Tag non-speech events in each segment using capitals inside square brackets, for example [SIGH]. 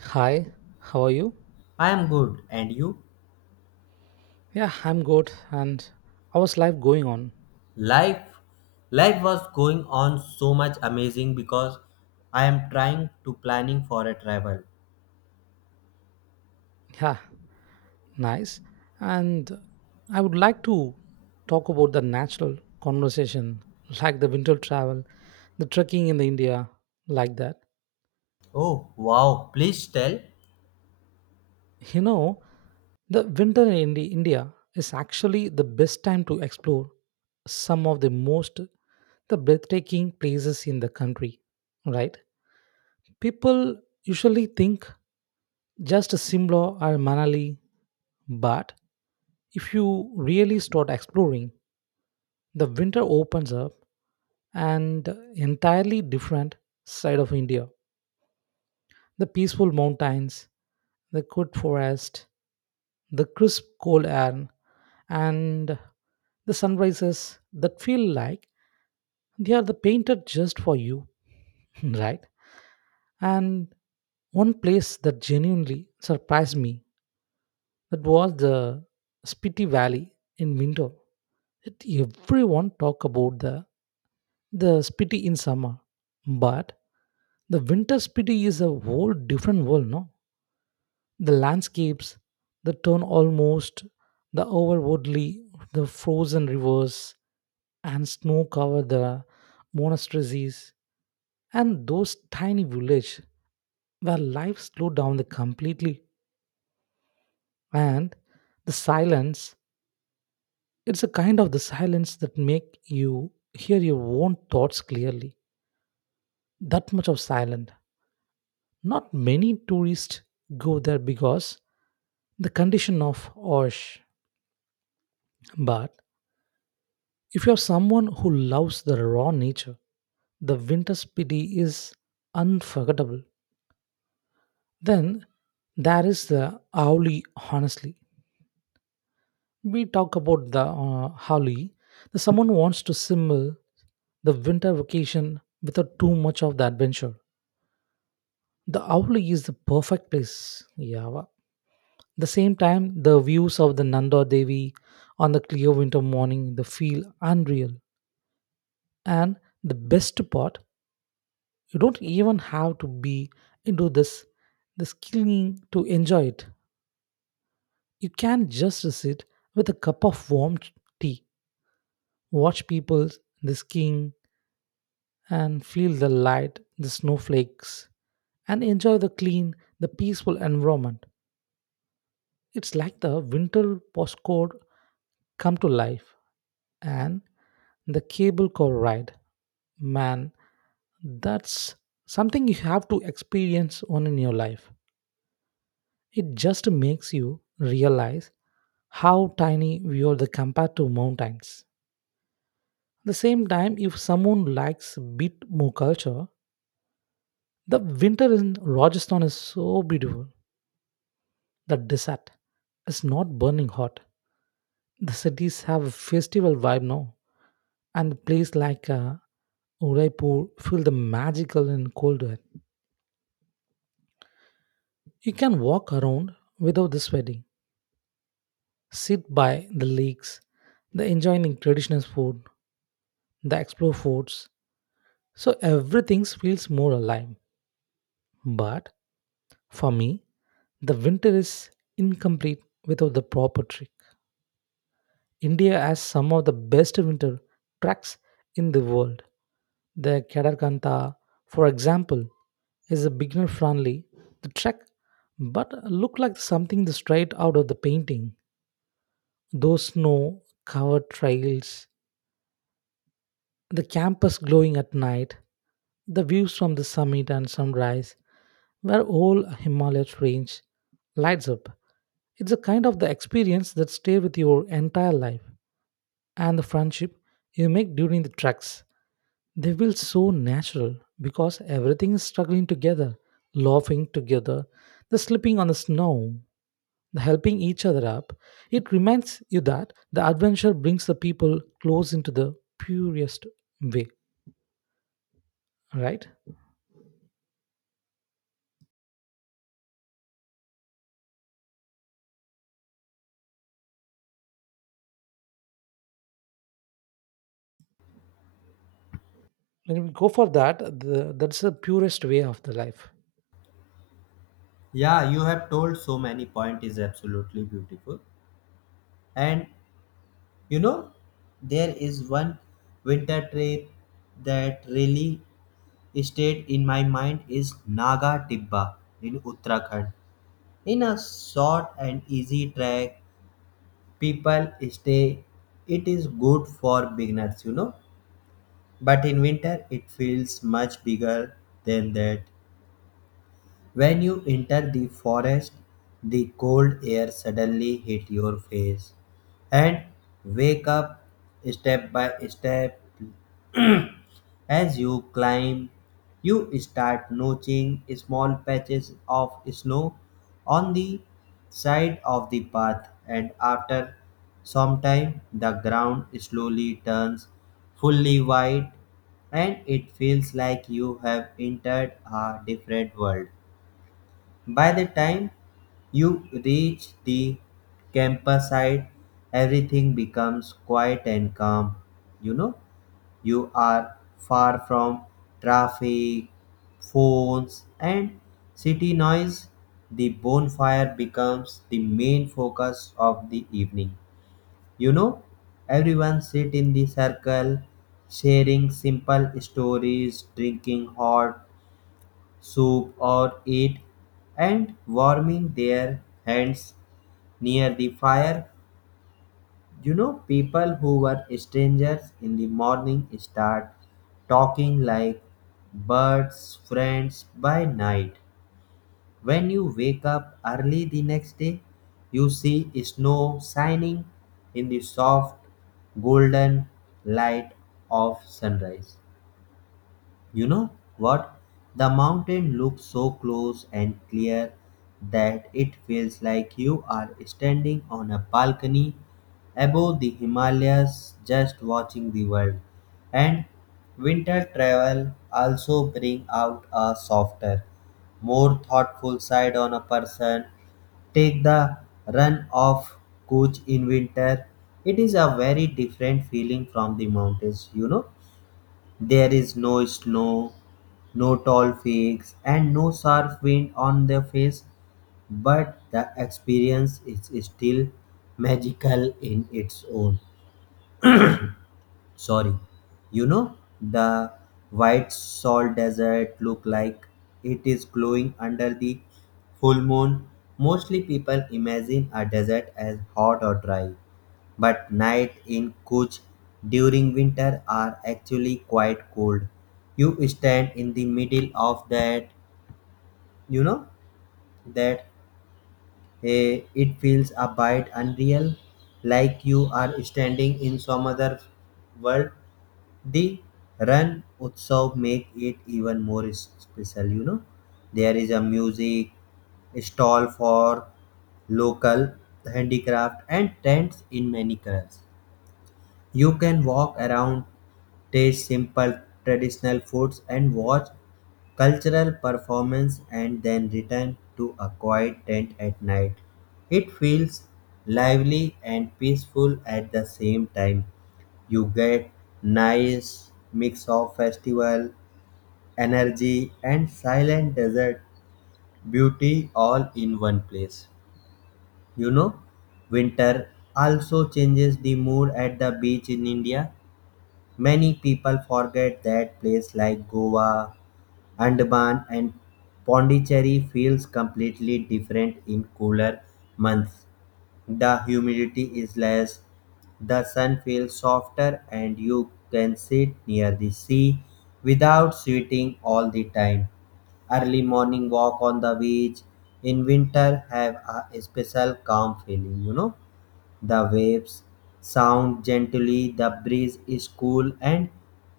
Hi, how are you? I am good, and you? Yeah, I'm good. And how's life going on? Life, life was going on so much amazing because I am trying to planning for a travel. Yeah, nice. And I would like to talk about the natural conversation, like the winter travel, the trekking in the India, like that. Oh wow! Please tell. You know, the winter in India is actually the best time to explore some of the most the breathtaking places in the country, right? People usually think just Simla or Manali. But if you really start exploring, the winter opens up an entirely different side of India. The peaceful mountains, the good forest, the crisp cold air, and the sunrises that feel like they are the painted just for you, [LAUGHS] right? And one place that genuinely surprised me, that was the Spiti Valley in winter. It, everyone talk about the Spiti in summer, but the winter Spiti is a whole different world. No, the landscapes, the turn almost, the overwoodly, the frozen rivers, and snow cover the monasteries, and those tiny village where life slowed down the completely and the silence. It's a kind of the silence that make you hear your own thoughts clearly. That much of silent. Not many tourists go there because the condition of Osh. But if you are someone who loves the raw nature, the winter spiti is unforgettable. Then there is the Auli, honestly. We talk about the Auli. The someone wants to simul the winter vacation without too much of the adventure. The owl is the perfect place. Yeah. The same time, the views of the Nanda Devi on the clear winter morning they feel unreal. And the best part, you don't even have to be into this skilling to enjoy it. You can just sit with a cup of warm tea, watch people the skiing, and feel the light, the snowflakes, and enjoy the clean, the peaceful environment. It's like the winter postcode come to life and the cable car ride, man, that's something you have to experience on in your life. It just makes you realize how tiny we are the compared to mountains. At the same time, if someone likes a bit more culture, the winter in Rajasthan is so beautiful. The desert is not burning hot, the cities have a festival vibe now, and place like Udaipur feel the magical and cold air. You can walk around without the sweating, sit by the lakes, the enjoying traditional food, the explore forts. So everything feels more alive. But for me, the winter is incomplete without the proper trick. India has some of the best winter tracks in the world. The Kadakanta, for example, is a beginner friendly the track but look like something the straight out of the painting. Those snow covered trails, the campus glowing at night, the views from the summit and sunrise where whole Himalaya range lights up, it's a kind of the experience that stay with your entire life. And the friendship you make during the treks, they feel so natural because everything is struggling together, laughing together, the slipping on the snow, the helping each other up. It reminds you that the adventure brings the people close into the purest way, right? When we go for that, that's the purest way of the life. Yeah, you have told so many point is absolutely beautiful, and you know there is one winter trip that really stayed in my mind is Naga Tibba in Uttarakhand. In a short and easy trek people stay it is good for beginners, you know, but in winter it feels much bigger than that when you enter the forest the cold air suddenly hit your face and wake up step by step. As you climb, you start noticing small patches of snow on the side of the path, and after some time, the ground slowly turns fully white and it feels like you have entered a different world. By the time you reach the campsite, everything becomes quiet and calm, you know. You are far from traffic, phones, and city noise. The bonfire becomes the main focus of the evening. You know, everyone sit in the circle, sharing simple stories, drinking hot soup or eat, and warming their hands near the fire, you know, people who were strangers in the morning start talking like birds, friends by night. When you wake up early the next day, you see snow shining in the soft golden light of sunrise. You know what? The mountain looks so close and clear that it feels like you are standing on a balcony above the Himalayas just watching the world. And winter travel also bring out a softer, more thoughtful side on a person take the run of coach in winter it is a very different feeling from the mountains, you know, there is no snow, no tall peaks, and no sharp wind on the face, but the experience is still magical in its own. Sorry, you know the white salt desert look like it is glowing under the full moon. Mostly people imagine a desert as hot or dry, but night in Kuch during winter are actually quite cold. You stand in the middle of that, you know, that it feels a bit unreal, like you are standing in some other world. The Ran Utsav make it even more special, you know. There is a music stall for local handicraft and tents in many colors. You can walk around, taste simple traditional foods, and watch cultural performance and then return to a quiet tent at night. It feels lively and peaceful at the same time. You get nice mix of festival energy and silent desert beauty all in one place. You know, winter also changes the mood at the beach in India. Many people forget that places like Goa, Andaman, and Pondicherry feels completely different in cooler months. The humidity is less, the sun feels softer, and you can sit near the sea without sweating all the time. Early morning walk on the beach in winter have a special calm feeling, you know. The waves sound gently, the breeze is cool, and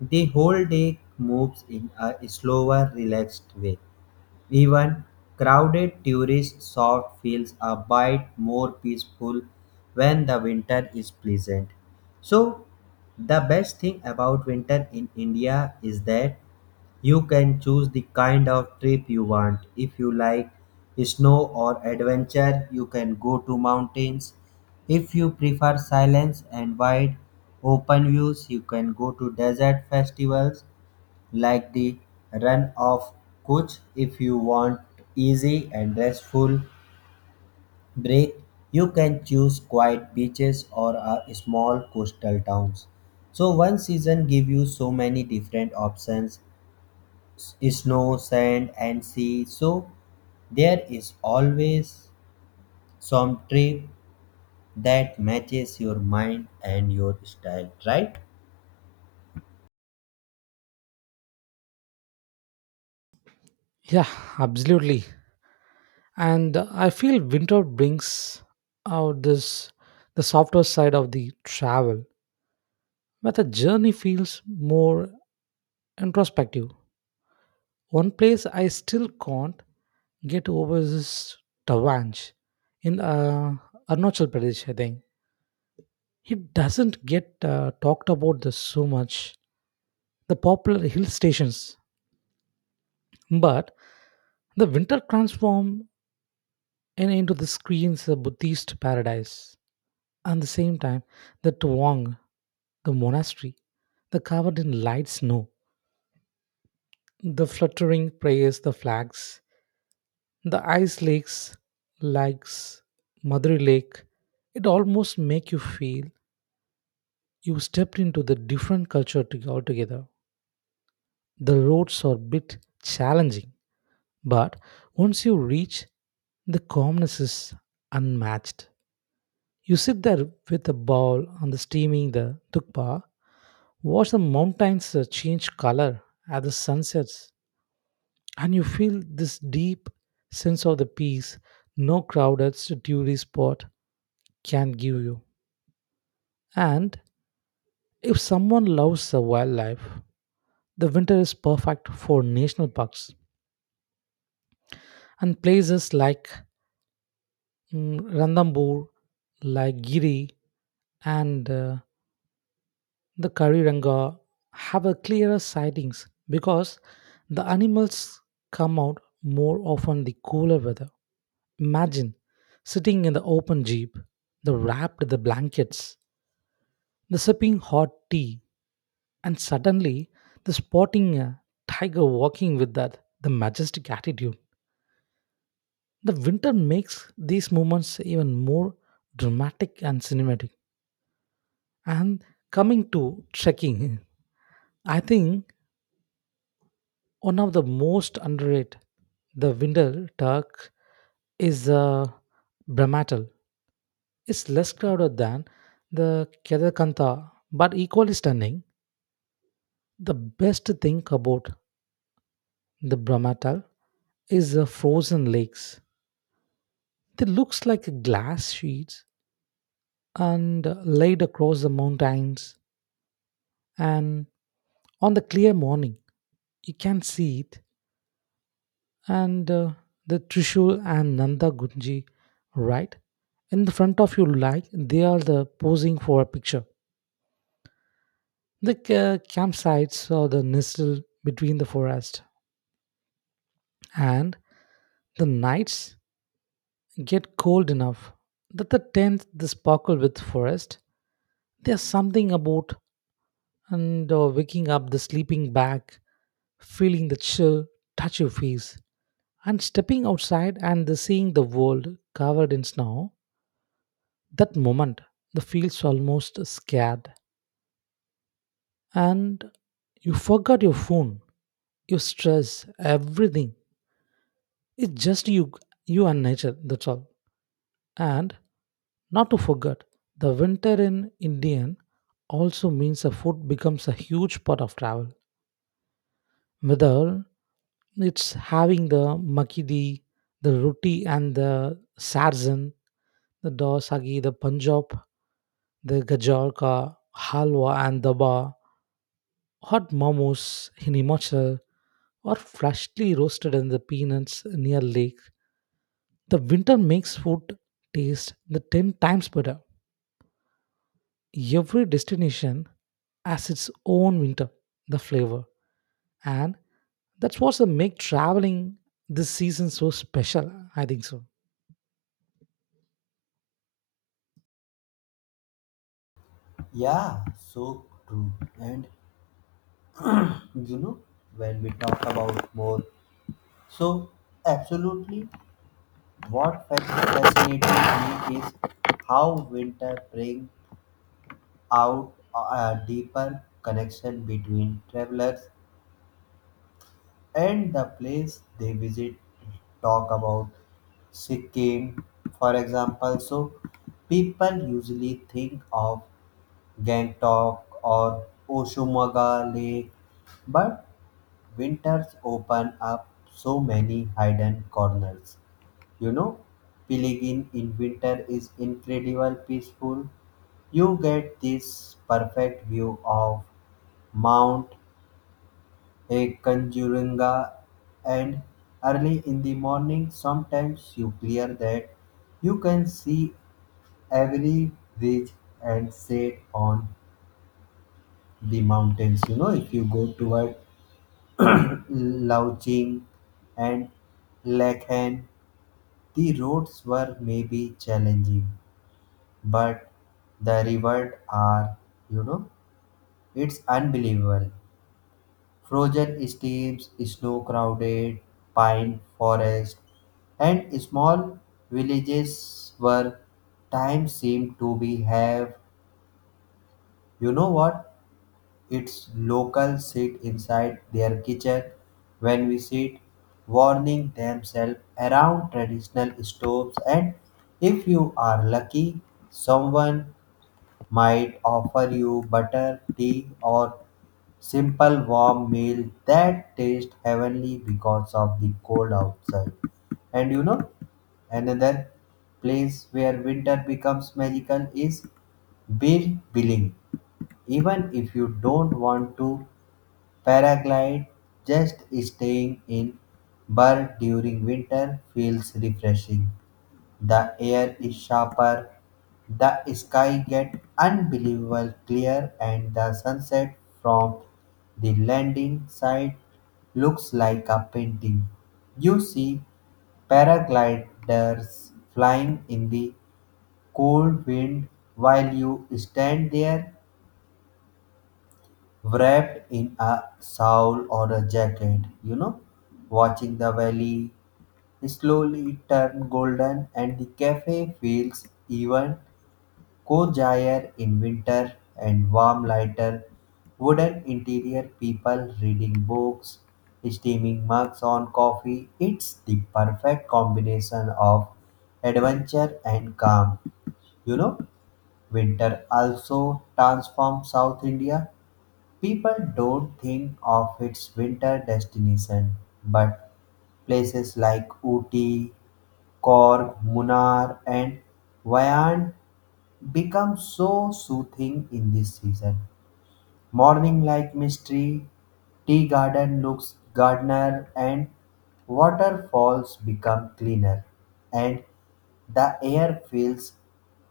the whole day moves in a slower, relaxed way. Even crowded tourist shop feels a bit more peaceful when the winter is pleasant. So, the best thing about winter in India is that you can choose the kind of trip you want. If you like snow or adventure, you can go to mountains. If you prefer silence and wide open views, you can go to desert festivals like the Run of Kutch. If you want easy and restful break, you can choose quiet beaches or a small coastal towns. So one season give you so many different options snow, sand, and sea. So there is always some trip that matches your mind and your style, right? Yeah, absolutely. And I feel winter brings out this the softer side of the travel, where the journey feels more introspective. One place I still can't get over is Tawanj in Arunachal Pradesh, I think. It doesn't get talked about this so much, the popular hill stations, but the winter transform into the screens a Buddhist paradise. At the same time, the Tuang, the monastery, the covered in light snow, the fluttering prayers, the flags, the ice lakes likes Madurai Lake, it almost make you feel you stepped into the different culture altogether. The roads are a bit challenging, but once you reach, the calmness is unmatched. You sit there with a bowl on the steaming the tukpa, watch the mountains change color at the sunsets, and you feel this deep sense of the peace no crowded tourist spot can give you. And if someone loves the wildlife, the winter is perfect for national parks and places like Ranthambore, like Giri, and the Kariranga have a clearer sightings because the animals come out more often the cooler weather. Imagine sitting in the open jeep, the wrapped the blankets, the sipping hot tea, and suddenly, the sporting tiger walking with that, the majestic attitude. The winter makes these moments even more dramatic and cinematic. And coming to trekking, I think one of the most underrated, the winter Turk is Brahmatal. It's less crowded than the Kedarkantha, but equally stunning. The best thing about the Brahmatal is the frozen lakes. It looks like glass sheets and laid across the mountains. And on the clear morning, you can see it. And the Trishul and Nanda Gunji, right in the front of your like, they are the posing for a picture. The campsites are the nestled between the forest, and the nights get cold enough that the tents they sparkle with forest. There's something about and waking up the sleeping bag, feeling the chill touch your face, and stepping outside and the seeing the world covered in snow, that moment, the feels almost scared. And you forgot your phone, your stress, everything. It's just you, you and nature, that's all. And not to forget, the winter in Indian also means the food becomes a huge part of travel. Whether it's having the makidi, the roti, and the sarzen, the dosagi, the Punjab, the gajar ka halwa and daba, hot momos in Himachal, or freshly roasted in the peanuts near lake. The winter makes food taste the 10 times better. Every destination has its own winter, the flavor, and that's what's make traveling this season so special. I think so. Yeah, so true. And you know, when we talk about more, so absolutely what fascinates me is how winter brings out a deeper connection between travelers and the place they visit talk about Sikkim, for example. So people usually think of Gangtok or Oshumaga Lake, but winters open up so many hidden corners. You know, Piligin in winter is incredible peaceful. You get this perfect view of Mount Kanjurunga and early in the morning sometimes you clear that you can see every ridge and set on the mountains. You know, if you go toward [CLEARS THROAT] Lauching and Lakhan, the roads were maybe challenging, but the rivers are, you know, it's unbelievable. Frozen streams, snow crowded pine forest, and small villages where time seemed to be have. You know what? Its locals sit inside their kitchen when we sit, warming themselves around traditional stoves. And if you are lucky, someone might offer you butter, tea, or simple warm meal that tastes heavenly because of the cold outside. And you know, another place where winter becomes magical is beer billing. Even if you don't want to paraglide, just staying in Burr during winter feels refreshing. The air is sharper, the sky gets unbelievable clear, and the sunset from the landing site looks like a painting. You see paragliders flying in the cold wind while you stand there wrapped in a shawl or a jacket, you know, watching the valley slowly turn golden and the cafe feels even cozier in winter and warm lighter wooden interior people reading books steaming mugs on coffee it's the perfect combination of adventure and calm. You know, winter also transforms South India. People don't think of its winter destination, but places like Ooty, Cork, Munnar, and Wyand become so soothing in this season. Morning like mystery, tea garden looks gardener, and waterfalls become cleaner, and the air feels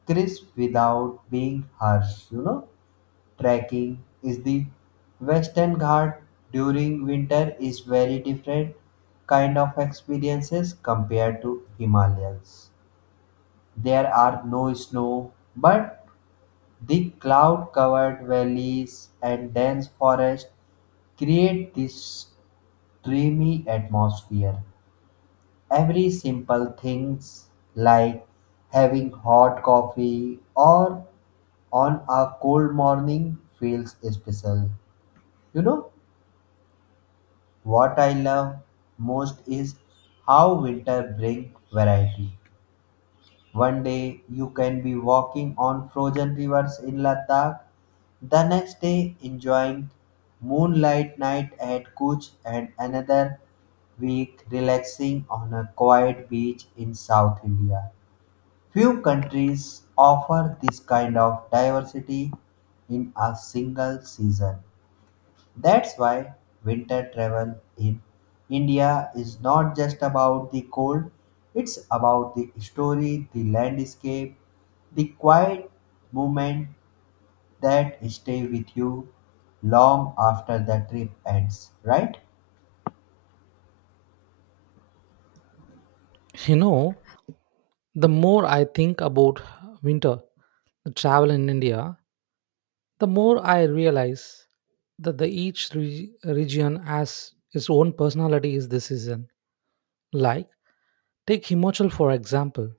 crisp without being harsh, you know trekking is the Western Ghat during winter is very different kind of experiences compared to Himalayas. There are no snow, but the cloud covered valleys and dense forest create this dreamy atmosphere. Every simple things like having hot coffee or on a cold morning feels special. You know what I love most is how winter brings variety. One day you can be walking on frozen rivers in Ladakh, the next day enjoying moonlight night at Kuch, and another week relaxing on a quiet beach in South India. Few countries offer this kind of diversity in a single season. That's why winter travel in India is not just about the cold, it's about the story, the landscape, the quiet moment that stay with you long after the trip ends, right? You know, the more I think about winter, the travel in India, the more I realize that the each region has its own personality is this season. Like take Himachal for example.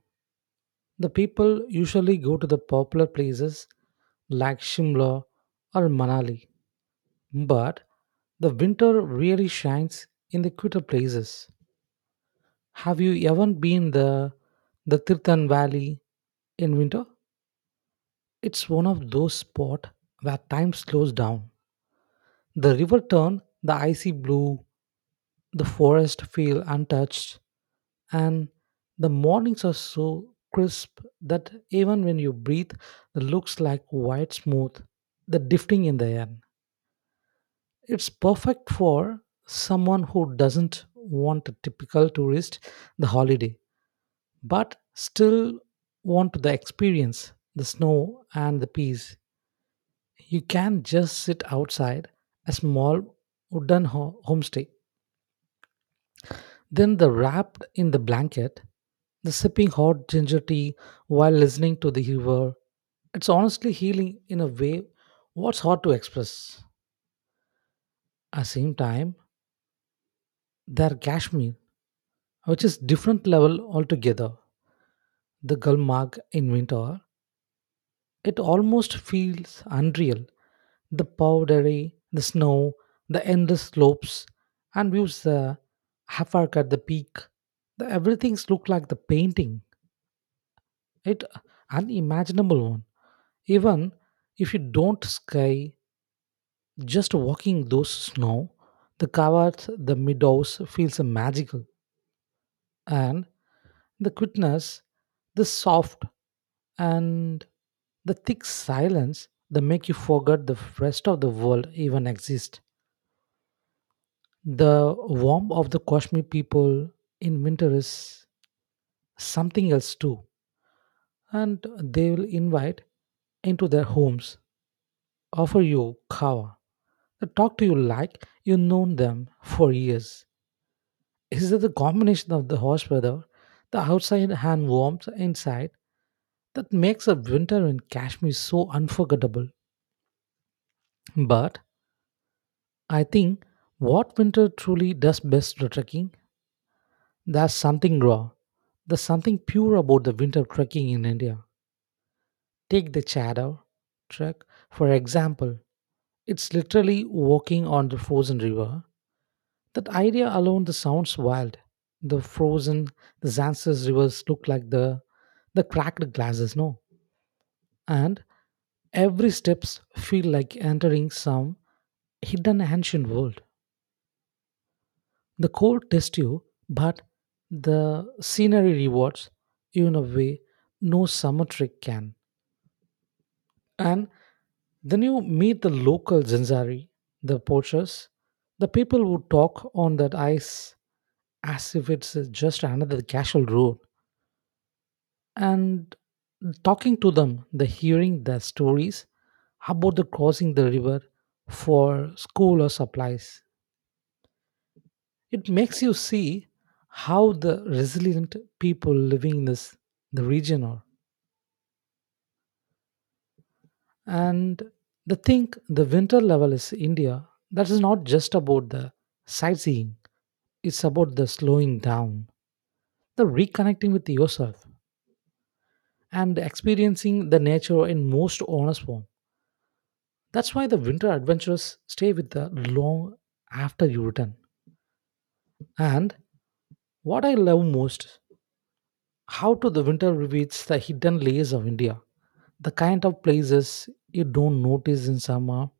The people usually go to the popular places like Shimla or Manali, but the winter really shines in the quieter places. Have you ever been the Tirthan Valley in winter? It's one of those spots where time slows down. The river turns the icy blue. The forests feel untouched, and the mornings are so crisp that even when you breathe, it looks like white smooth, the drifting in the air. It's perfect for someone who doesn't want a typical tourist the holiday, but still want the experience, the snow and the peace. You can just sit outside a small wooden homestay, then the wrapped in the blanket the sipping hot ginger tea while listening to the river. It's honestly healing in a way what's hard to express. At the same time, there Kashmir, which is different level altogether. The Gulmarg in winter, it almost feels unreal. The powdery, the snow, the endless slopes, and views the Hafak at the peak. The everything's look like the painting. It unimaginable one. Even if you don't ski, just walking those snow, the covered, the meadows feels magical, and the quickness, the soft and the thick silence that make you forget the rest of the world even exists. The warmth of the Kashmir people in winter is something else too, and they will invite into their homes, offer you kawa, talk to you like you known them for years. Is it the combination of the harsh weather, the outside and warmth inside, that makes a winter in Kashmir so unforgettable? But I think what winter truly does best to trekking, there's something raw. There's something pure about the winter trekking in India. Take the Chador trek, for example. It's literally walking on the frozen river, that idea alone that sounds wild. The frozen, the Zanzibar rivers look like the cracked glasses, no? And every steps feel like entering some hidden ancient world. The cold tests you, but the scenery rewards you in a way no summer trick can. And then you meet the local Zanzari, the poachers, the people who talk on that ice as if it's just another casual road. And talking to them the hearing their stories about the crossing the river for school or supplies, it makes you see how the resilient people living in this the region are. And the thing the winter level is India, that is not just about the sightseeing, it's about the slowing down, the reconnecting with yourself, and experiencing the nature in most honest form. That's why the winter adventures stay with the long after you return. And what I love most, how to the winter reveals the hidden layers of India, the kind of places you don't notice in summer.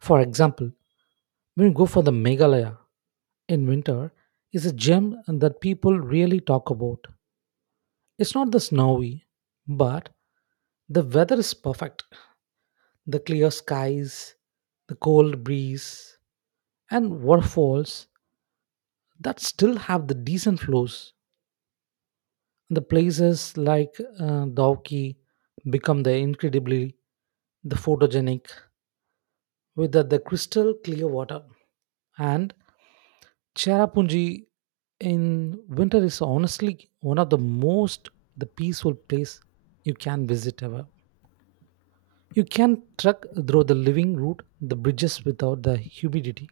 For example, when you go for the Meghalaya in winter, is a gem that people really talk about. It's not the snowy, but the weather is perfect. The clear skies, the cold breeze, and waterfalls that still have the decent flows. The places like Dauki become the incredibly the photogenic with the crystal clear water. And Cherrapunji in winter is honestly one of the most the peaceful place you can visit ever. You can trek through the living route, the bridges without the humidity,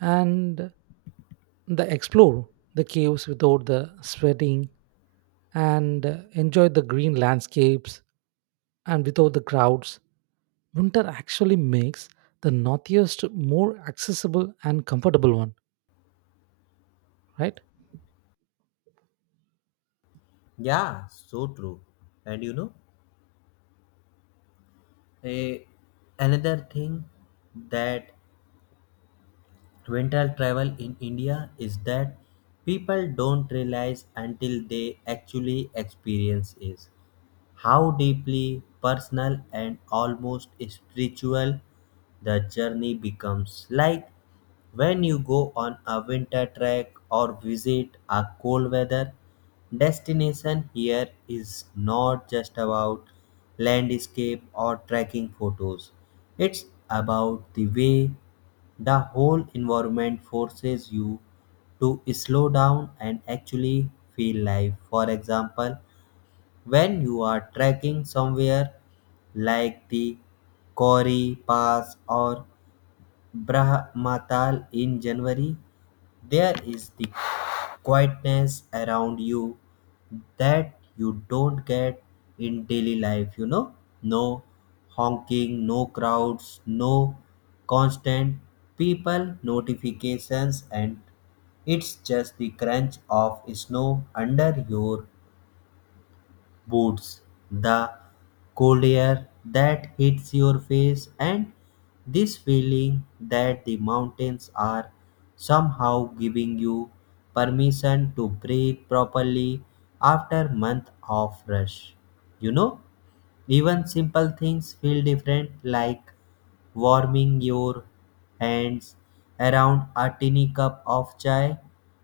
and the explore the caves without the sweating, and enjoy the green landscapes and without the crowds, winter actually makes the northeast more accessible and comfortable one, right? Yeah, so true. And you know, a, another thing that winter travel in India is that people don't realize until they actually experience it. How deeply personal and almost spiritual the journey becomes. Like when you go on a winter trek or visit a cold weather destination, here is not just about landscape or trekking photos, it's about the way the whole environment forces you to slow down and actually feel life. For example, when you are trekking somewhere like the Kauri Pass or Brahmatal in January, there is the quietness around you that you don't get in daily life, you know? No honking, no crowds, no constant people notifications, and it's just the crunch of snow under your boots, the cold air that hits your face, and this feeling that the mountains are somehow giving you permission to breathe properly after month of rush. You know, even simple things feel different like warming your hands around a tiny cup of chai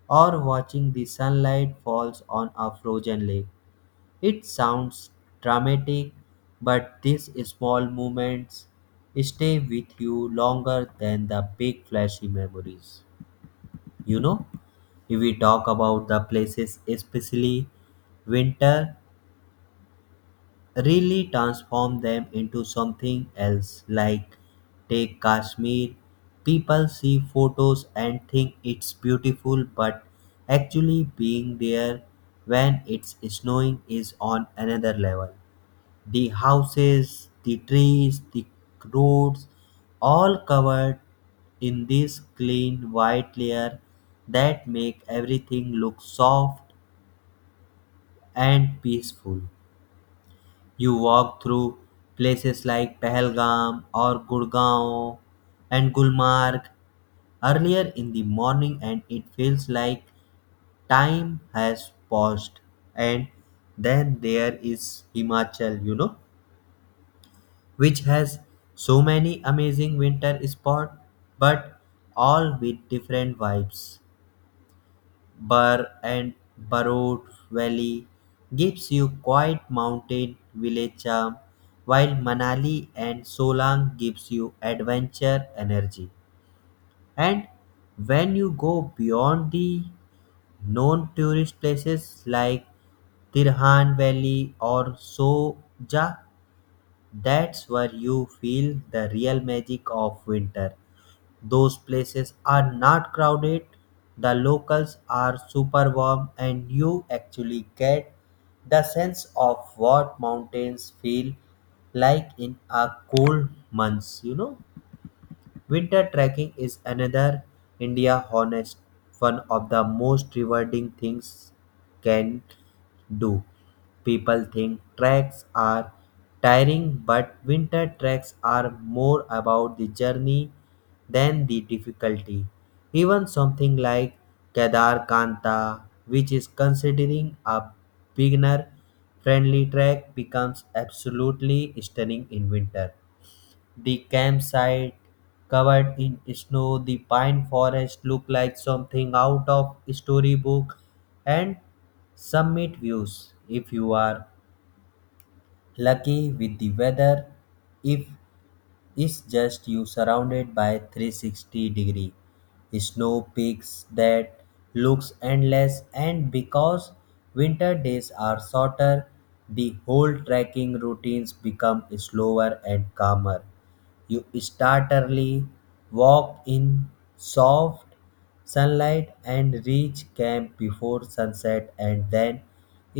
or watching the sunlight falls on a frozen lake it sounds dramatic, but these small moments stay with you longer than the big flashy memories. You know, if we talk about the places, especially winter, really transform them into something else. Like, take Kashmir, people see photos and think it's beautiful, but actually being there when it's snowing is on another level. The houses, the trees, the roads, all covered in this clean white layer that make everything look soft and peaceful. You walk through places like Pahalgam or Gurgaon and Gulmarg earlier in the morning and it feels like time has paused and then there is Himachal, you know, which has so many amazing winter spots, but all with different vibes. Burr and Barot Valley gives you quiet mountain village charm, while Manali and Solang gives you adventure energy. And when you go beyond the known tourist places like Tirhan Valley or Soja, that's where you feel the real magic of winter. Those places are not crowded, the locals are super warm, and you actually get the sense of what mountains feel like in a cold month, you know. Winter trekking is another India honest one of the most rewarding things can do. People think treks are tiring, but winter treks are more about the journey than the difficulty. Even something like Kedar Kanta, which is considering a beginner friendly trek, becomes absolutely stunning in winter the campsite covered in snow, the pine forest looked like something out of a storybook, and summit views if you are lucky with the weather. If it's just you surrounded by 360 degree snow peaks that looks endless and because winter days are shorter the whole trekking routines become slower and calmer you start early, walk in soft sunlight, and reach camp before sunset, and then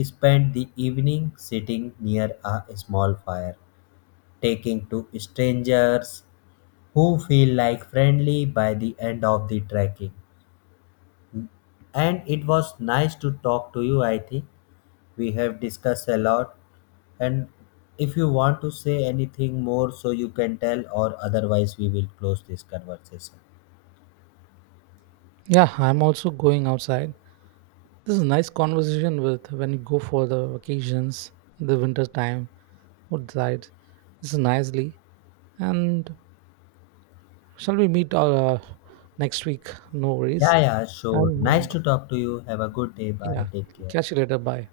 spend the evening sitting near a small fire taking to strangers who feel like friendly by the end of the trekking. And it was nice to talk to you, I think. We have discussed a lot. And if you want to say anything more, so you can tell, or otherwise, we will close this conversation. Yeah, I'm also going outside. This is nice conversation with when you go for the vacations, the winter time outside. This is nicely. And shall we meet next week? No Yeah, worries. yeah, sure. I'm Nice going. to talk to you. Have a good day. Bye. Yeah, Take care. catch you later. Bye.